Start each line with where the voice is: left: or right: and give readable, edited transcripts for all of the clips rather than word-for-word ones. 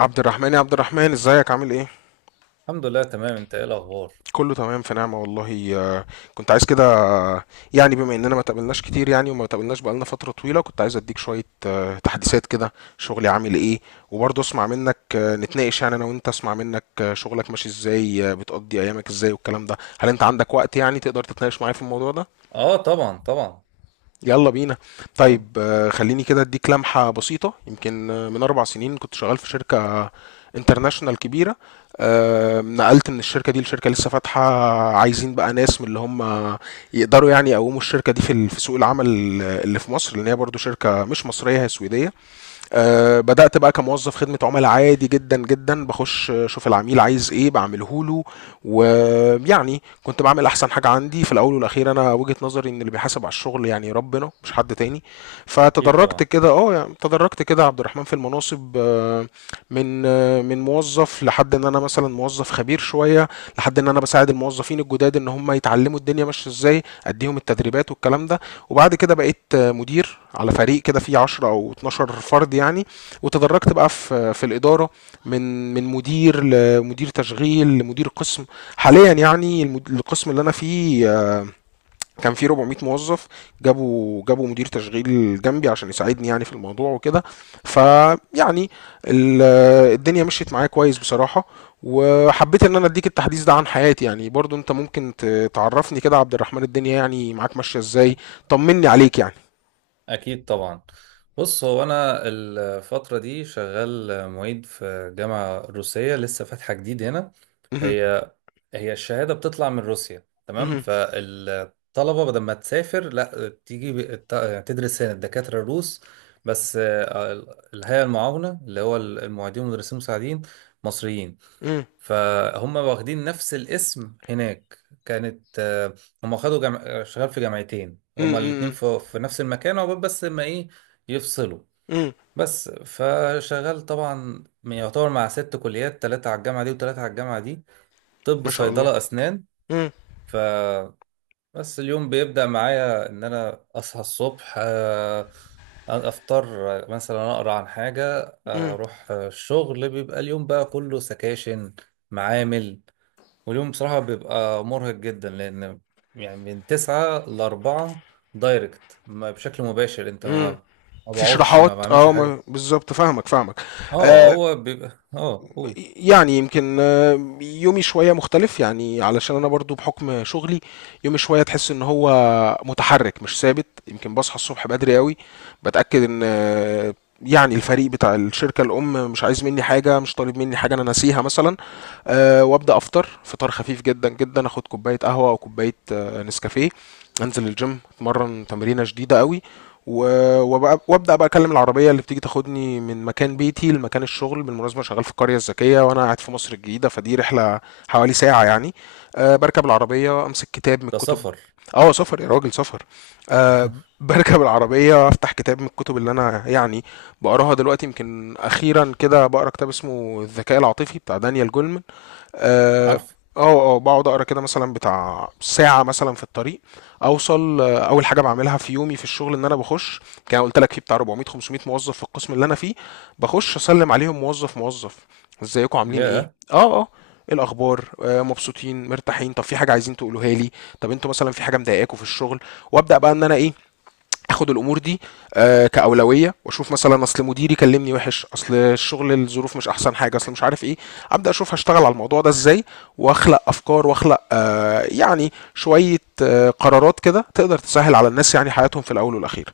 left: عبد الرحمن، يا عبد الرحمن، ازيك؟ عامل ايه؟
right: الحمد لله، تمام. انت ايه الاخبار؟
left: كله تمام، في نعمة والله. كنت عايز كده. يعني بما اننا ما تقابلناش كتير، يعني وما تقابلناش بقالنا فترة طويلة، كنت عايز اديك شوية تحديثات كده. شغلي عامل ايه؟ وبرضه اسمع منك. نتناقش يعني انا وانت، اسمع منك شغلك ماشي ازاي، بتقضي ايامك ازاي، والكلام ده. هل انت عندك وقت يعني تقدر تتناقش معايا في الموضوع ده؟
right: اه، طبعا طبعا.
left: يلا بينا.
right: طب-
left: طيب، خليني كده اديك لمحة بسيطة. يمكن من 4 سنين كنت شغال في شركة انترناشونال كبيره. نقلت من الشركه دي لشركه لسه فاتحه، عايزين بقى ناس من اللي هم يقدروا يعني يقوموا الشركه دي في في سوق العمل اللي في مصر، لان هي برضو شركه مش مصريه، هي سويديه. بدأت بقى كموظف خدمة عملاء عادي جدا جدا. بخش اشوف العميل عايز ايه بعمله له، ويعني كنت بعمل احسن حاجة عندي. في الاول والاخير انا وجهة نظري ان اللي بيحاسب على الشغل يعني ربنا، مش حد تاني.
right: اكيد
left: فتدرجت
right: طبعا.
left: كده، اه يعني تدرجت كده يا عبد الرحمن في المناصب. من من موظف لحد ان انا مثلا موظف خبير شوية، لحد ان انا بساعد الموظفين الجداد ان هم يتعلموا الدنيا ماشية ازاي، اديهم التدريبات والكلام ده. وبعد كده بقيت مدير على فريق كده فيه 10 او 12 فرد يعني، وتدرجت بقى في الاداره. من مدير لمدير تشغيل لمدير قسم. حاليا يعني، القسم اللي انا فيه كان فيه 400 موظف. جابوا مدير تشغيل جنبي عشان يساعدني يعني في الموضوع وكده. فيعني ال- الدنيا مشيت معايا كويس بصراحه. وحبيت ان انا اديك التحديث ده عن حياتي. يعني برضو انت ممكن تعرفني كده، عبد الرحمن، الدنيا يعني معاك ماشيه ازاي؟ طمني
right: أ-
left: عليك يعني.
right: اكيد طبعا. بص، هو انا الفتره دي شغال معيد في جامعه روسيه لسه فاتحه جديد هنا.
left: مهم.
right: هي هي الشهاده بتطلع من روسيا، تمام.
left: مهم.
right: فالطلبه بدل ما تسافر، لا، بتيجي تدرس هنا الدكاتره الروس. بس الهيئه المعاونه، اللي هو المعيدين والمدرسين المساعدين، مصريين.
left: مم.
right: فهم واخدين نفس الاسم هناك. كانت آه، هم خدوا جم... آه، شغال في جامعتين،
left: مم.
right: هما الاتنين
left: مم.
right: في نفس المكان، عقبال بس ما ايه يفصلوا.
left: مم.
right: بس فشغال طبعا، يعتبر مع ست كليات، تلاتة على الجامعة دي وتلاتة على الجامعة دي. طب،
left: ما شاء الله.
right: صيدلة، أسنان.
left: مم.
right: فبس. اليوم بيبدأ معايا إن أنا أصحى الصبح، أفطر، مثلا أقرأ عن حاجة،
left: مم.
right: أروح الشغل. بيبقى اليوم بقى كله سكاشن، معامل. واليوم بصراحة بيبقى مرهق جدا، لأن يعني من تسعة لأربعة دايركت، ما بشكل مباشر، أنت ما
left: مم.
right: ما
left: في
right: بقعدش، ما
left: شروحات،
right: بعملش
left: اه
right: حاجة.
left: بالظبط. فاهمك فاهمك.
right: اه،
left: آه،
right: هو بيبقى قول.
left: يعني يمكن يومي شوية مختلف يعني، علشان أنا برضو بحكم شغلي يومي شوية تحس إن هو متحرك مش ثابت. يمكن بصحى الصبح بدري قوي، بتأكد إن يعني الفريق بتاع الشركة الأم مش عايز مني حاجة، مش طالب مني حاجة أنا ناسيها مثلا. أه، وأبدأ أفطر فطار خفيف جدا جدا، أخد كوباية قهوة أو كوباية نسكافيه. أنزل الجيم أتمرن تمرينة شديدة قوي. و- وبقى- وابدا بقى اكلم العربيه اللي بتيجي تاخدني من مكان بيتي لمكان الشغل. بالمناسبه أنا شغال في القريه الذكيه وانا قاعد في مصر الجديده، فدي رحله حوالي ساعه يعني. أه، بركب العربيه امسك كتاب من
right: ده
left: الكتب.
right: سفر.
left: اه، سفر يا راجل، سفر. أه، بركب العربيه افتح كتاب من الكتب اللي انا يعني بقراها دلوقتي. يمكن اخيرا كده بقرا كتاب اسمه الذكاء العاطفي، بتاع دانيال جولمن. اه.
right: عارف.
left: اه. بقعد اقرا كده مثلا بتاع ساعه مثلا في الطريق. اوصل، اول حاجه بعملها في يومي في الشغل ان انا بخش. كان قلت لك في بتاع 400 500 موظف في القسم اللي انا فيه. بخش اسلم عليهم موظف موظف. ازيكم؟ عاملين ايه؟
right: ياه.
left: اه، اه، إيه الاخبار؟ مبسوطين مرتاحين؟ طب في حاجه عايزين تقولوها لي؟ طب انتوا مثلا في حاجه مضايقاكم في الشغل؟ وابدا بقى ان انا ايه، اخد الامور دي كاولويه. واشوف مثلا اصل مديري كلمني وحش، اصل الشغل الظروف مش احسن حاجه، اصل مش عارف ايه. ابدا اشوف هشتغل على الموضوع ده ازاي، واخلق افكار، واخلق يعني شويه قرارات كده تقدر تسهل على الناس يعني حياتهم في الاول والاخير.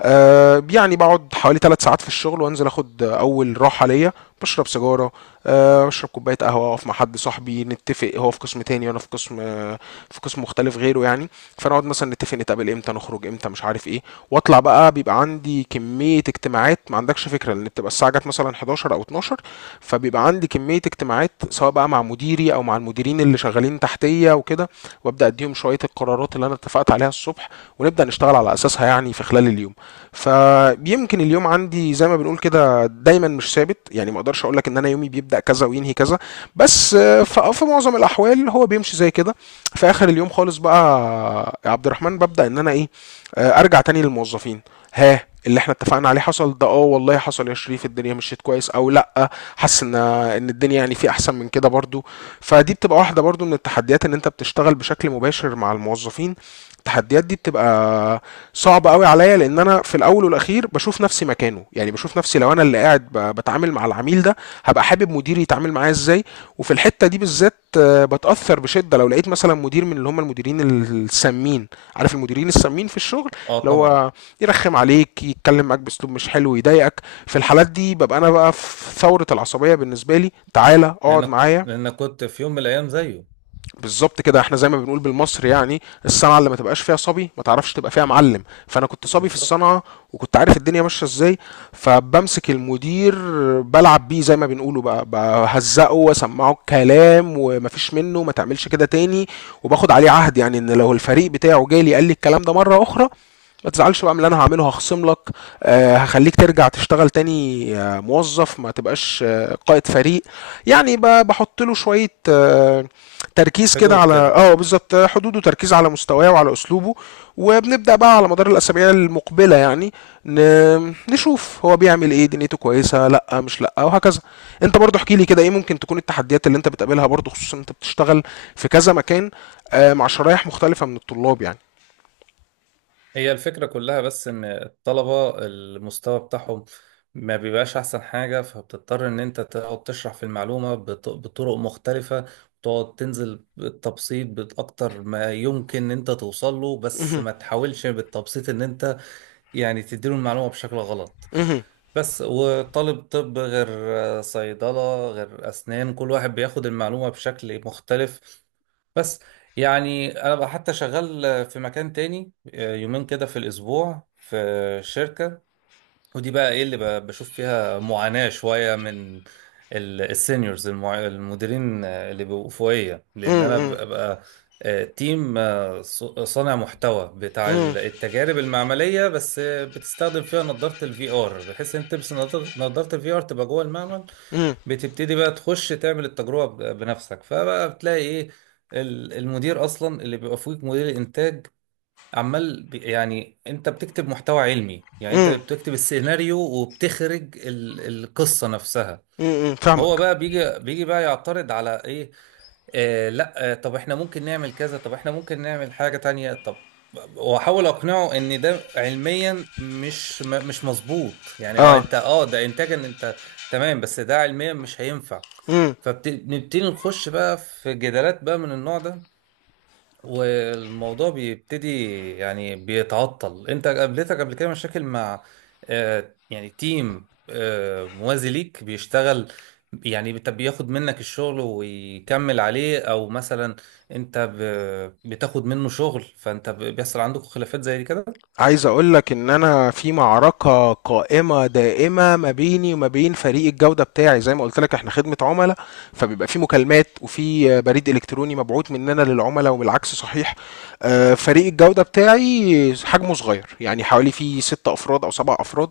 left: يعني بقعد حوالي 3 ساعات في الشغل وانزل اخد اول راحه ليا. بشرب سيجاره، بشرب كوبايه قهوه، اقف مع حد صاحبي نتفق. هو في قسم تاني وانا في قسم في قسم مختلف غيره يعني. فنقعد مثلا نتفق نتقابل امتى، نخرج امتى، مش عارف ايه. واطلع بقى، بيبقى عندي كميه اجتماعات ما عندكش فكره، لان بتبقى الساعه جت مثلا 11 او 12. فبيبقى عندي كميه اجتماعات، سواء بقى مع مديري او مع المديرين اللي شغالين تحتيه وكده. وابدا اديهم شويه القرارات اللي انا اتفقت عليها الصبح، ونبدا نشتغل على اساسها يعني في خلال اليوم. فيمكن اليوم عندي زي ما بنقول كده دايما مش ثابت. يعني ما اقدرش اقول لك ان انا يومي بيبدأ كذا وينهي كذا، بس في معظم الاحوال هو بيمشي زي كده. في اخر اليوم خالص بقى، يا عبد الرحمن، ببدأ ان انا ايه، ارجع تاني للموظفين. ها، اللي احنا اتفقنا عليه حصل ده؟ اه والله حصل يا شريف، الدنيا مشيت كويس. او لا، حاسس ان ان الدنيا يعني في احسن من كده برضو. فدي بتبقى واحده برضو من التحديات، ان انت بتشتغل بشكل مباشر مع الموظفين. التحديات دي بتبقى صعب قوي عليا، لان انا في الاول والاخير بشوف نفسي مكانه. يعني بشوف نفسي لو انا اللي قاعد بتعامل مع العميل ده، هبقى حابب مديري يتعامل معايا ازاي. وفي الحته دي بالذات بتاثر بشده لو لقيت مثلا مدير من اللي هم المديرين السامين. عارف المديرين السامين في الشغل،
right: اه،
left: اللي
right: طبعا.
left: هو يرخم عليك، يتكلم معاك باسلوب مش حلو، يضايقك. في الحالات دي ببقى انا بقى في ثوره العصبيه. بالنسبه لي، تعالى اقعد
right: لأنك
left: معايا.
right: لأنك كنت في يوم من الأيام زيه.
left: بالظبط كده. احنا زي ما بنقول بالمصري، يعني الصنعه اللي ما تبقاش فيها صبي ما تعرفش تبقى فيها معلم. فانا كنت صبي في
right: بالظبط.
left: الصنعه، وكنت عارف الدنيا ماشيه ازاي. فبمسك المدير بلعب بيه زي ما بنقوله بقى، بهزقه واسمعه الكلام، ومفيش منه، ما تعملش كده تاني. وباخد عليه عهد يعني ان لو الفريق بتاعه جالي قال لي الكلام ده مره اخرى، ما تزعلش بقى من اللي انا هعمله. هخصم لك، هخليك ترجع تشتغل تاني، موظف، ما تبقاش قائد فريق. يعني بحط له شويه تركيز كده
right: حدود
left: على،
right: كده.
left: اه بالظبط، حدوده. تركيز على مستواه وعلى اسلوبه. وبنبدا بقى على مدار الاسابيع المقبله يعني ن... نشوف هو بيعمل ايه، دنيته كويسه لا، مش لا، وهكذا. انت برضو احكي لي كده ايه ممكن تكون التحديات اللي انت بتقابلها برضو، خصوصا انت بتشتغل في كذا مكان مع شرايح مختلفه من الطلاب يعني.
right: هي الفكرة كلها بس إن الطلبة المستوى بتاعهم ما بيبقاش أحسن حاجة، فبتضطر إن أنت تقعد تشرح في المعلومة بطرق مختلفة، وتقعد تنزل بالتبسيط بأكتر ما يمكن إن أنت توصل له، بس
left: مهم.
right: ما تحاولش بالتبسيط إن أنت يعني تديله المعلومة بشكل غلط.
left: مهم.
right: بس. وطالب طب غير صيدلة غير أسنان، كل واحد بياخد المعلومة بشكل مختلف. بس يعني أنا بقى حتى شغال في مكان تاني، يومين كده في الأسبوع، في شركة. ودي بقى ايه اللي بشوف فيها معاناة شوية من السينيورز، المديرين اللي بيبقوا فوقية، لان
left: مم.
right: انا
left: مم.
right: ببقى تيم، صانع محتوى بتاع
left: مم.
right: التجارب المعملية. بس بتستخدم فيها نظارة الفي ار، بحيث انت تلبس نظارة الفي ار تبقى جوه المعمل.
left: مم.
right: بتبتدي بقى تخش تعمل التجربة بنفسك، فبقى بتلاقي ايه المدير اصلا اللي بيبقى فوقك، مدير الانتاج، عمال يعني. انت بتكتب محتوى علمي، يعني انت
left: مم.
right: بتكتب السيناريو وبتخرج القصة نفسها.
left: مم.
right: هو
left: فاهمك.
right: بقى بيجي بقى يعترض على ايه. لا، طب احنا ممكن نعمل كذا، طب احنا ممكن نعمل حاجة تانية. طب، واحاول اقنعه ان ده علميا مش مظبوط، يعني اه،
left: اه.
right: انت ده انتاجا، انت تمام، بس ده علميا مش هينفع.
left: مم.
right: فبنبتدي نخش بقى في جدالات بقى من النوع ده، والموضوع بيبتدي يعني بيتعطل. انت قابلتك قبل كده مشاكل مع يعني تيم موازي ليك بيشتغل، يعني بياخد منك الشغل ويكمل عليه، او مثلا انت بتاخد منه شغل، فانت بيحصل عندك خلافات زي دي كده؟
left: عايز اقول لك ان انا في معركة قائمة دائمة ما بيني وما بين فريق الجودة بتاعي. زي ما قلت لك احنا خدمة عملاء، فبيبقى في مكالمات وفي بريد الكتروني مبعوث مننا للعملاء والعكس صحيح. فريق الجودة بتاعي حجمه صغير، يعني حوالي في 6 افراد او 7 افراد،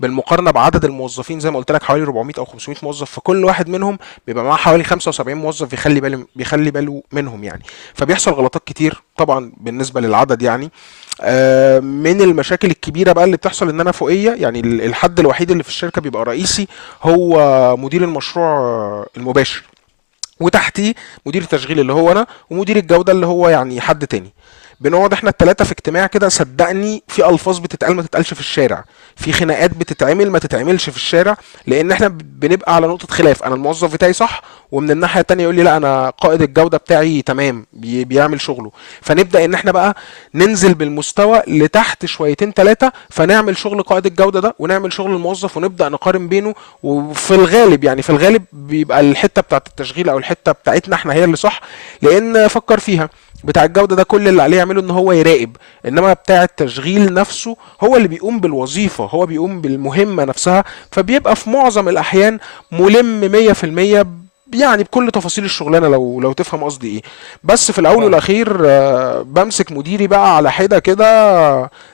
left: بالمقارنة بعدد الموظفين، زي ما قلت لك حوالي 400 او 500 موظف. فكل واحد منهم بيبقى معاه حوالي 75 موظف، بيخلي باله منهم يعني، فبيحصل غلطات كتير طبعا بالنسبة للعدد يعني. من المشاكل الكبيره بقى اللي بتحصل، ان انا فوقيه يعني الحد الوحيد اللي في الشركه بيبقى رئيسي، هو مدير المشروع المباشر. وتحتيه مدير التشغيل اللي هو انا، ومدير الجوده اللي هو يعني حد تاني. بنقعد احنا التلاتة في اجتماع كده، صدقني في الفاظ بتتقال ما تتقالش في الشارع، في خناقات بتتعمل ما تتعملش في الشارع. لان احنا بنبقى على نقطة خلاف، انا الموظف بتاعي صح، ومن الناحية التانية يقول لي لا، انا قائد الجودة بتاعي تمام بيعمل شغله. فنبدأ ان احنا بقى ننزل بالمستوى لتحت شويتين تلاتة، فنعمل شغل قائد الجودة ده، ونعمل شغل الموظف، ونبدأ نقارن بينه. وفي الغالب، يعني في الغالب، بيبقى الحتة بتاعت التشغيل او الحتة بتاعتنا احنا هي اللي صح. لان فكر فيها، بتاع الجوده ده كل اللي عليه يعمله ان هو يراقب، انما بتاع التشغيل نفسه هو اللي بيقوم بالوظيفه، هو بيقوم بالمهمه نفسها. فبيبقى في معظم الاحيان ملم 100% يعني، بكل تفاصيل الشغلانه، لو تفهم قصدي ايه. بس في الاول
right: فاهمك.
left: والاخير بمسك مديري بقى على حده كده.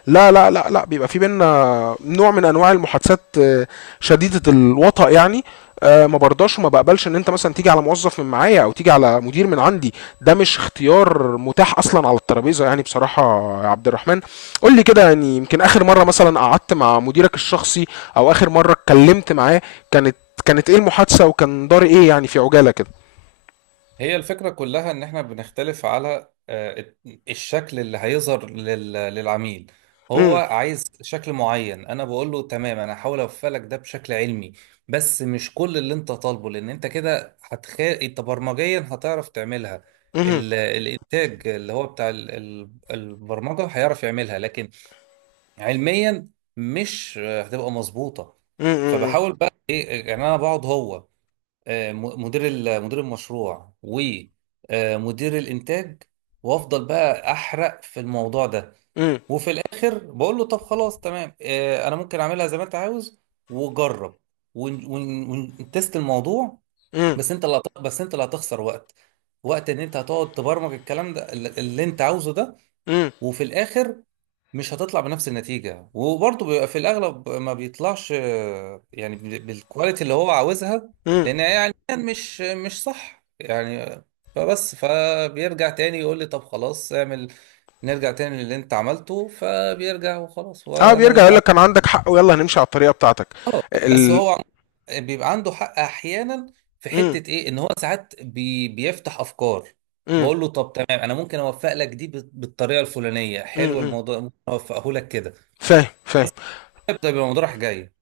left: لا لا لا لا، بيبقى في بينا نوع من انواع المحادثات شديده الوطأ يعني. ما برضاش وما بقبلش ان انت مثلا تيجي على موظف من معايا، او تيجي على مدير من عندي. ده مش اختيار متاح اصلا على الترابيزه يعني بصراحه. يا عبد الرحمن، قول لي كده، يعني يمكن اخر مره مثلا قعدت مع مديرك الشخصي، او اخر مره اتكلمت معاه، كانت كانت ايه المحادثه وكان دار ايه يعني في عجاله كده.
right: هي الفكرة كلها إن إحنا بنختلف على الشكل اللي هيظهر للعميل. هو
left: امم.
right: عايز شكل معين، أنا بقول له تمام، أنا هحاول أوفق لك ده بشكل علمي، بس مش كل اللي أنت طالبه، لأن أنت كده أنت برمجيا هتعرف تعملها.
left: امم.
right: الإنتاج اللي هو بتاع البرمجة هيعرف يعملها، لكن علميا مش هتبقى مظبوطة.
left: امم. امم.
right: فبحاول بقى إيه يعني، أنا بقعد هو مدير المشروع ومدير الانتاج، وافضل بقى احرق في الموضوع ده.
left: امم.
right: وفي الاخر بقول له، طب خلاص تمام، انا ممكن اعملها زي ما انت عاوز، وجرب ون- ون- ونتست الموضوع. بس انت اللي هتخسر وقت، وقت ان انت هتقعد تبرمج الكلام ده اللي انت عاوزه ده.
left: امم.
right: وفي الاخر مش هتطلع بنفس النتيجه، وبرضه بيبقى في الاغلب ما بيطلعش يعني بالكواليتي اللي هو عاوزها،
left: امم.
right: لان يعني مش صح يعني فبس فبيرجع تاني يقول لي، طب خلاص، اعمل، نرجع تاني للي انت عملته. فبيرجع وخلاص،
left: اه، بيرجع يقول
right: ولا.
left: لك كان عندك حق ويلا هنمشي على الطريقه بتاعتك.
right: اه، بس
left: ال
right: هو بيبقى عنده حق احيانا، في
left: امم.
right: حته ايه ان هو ساعات بيفتح افكار،
left: امم.
right: بقول له طب تمام، انا ممكن اوفق لك دي بالطريقه الفلانيه، حلو،
left: امم.
right: الموضوع ممكن اوفقه لك كده.
left: فاهم
right: بس
left: فاهم.
right: ده بيبقى الموضوع رايح جاي.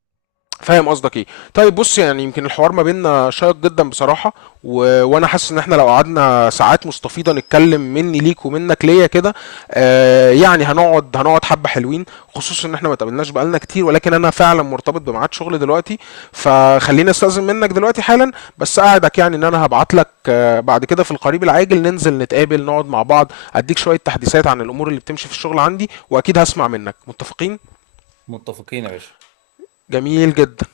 left: فاهم قصدك ايه. طيب، بص، يعني يمكن الحوار ما بيننا شيق جدا بصراحه، و... وانا حاسس ان احنا لو قعدنا ساعات مستفيضه نتكلم مني ليك ومنك ليا كده، آه، يعني هنقعد حبه حلوين. خصوصا ان احنا ما اتقابلناش بقالنا كتير، ولكن انا فعلا مرتبط بميعاد شغل دلوقتي، فخليني استاذن منك دلوقتي حالا. بس اقعدك يعني ان انا هبعت لك بعد كده في القريب العاجل، ننزل نتقابل نقعد مع بعض، اديك شويه تحديثات عن الامور اللي بتمشي في الشغل عندي، واكيد هسمع منك. متفقين.
right: متفقين يا باشا.
left: جميل جدا.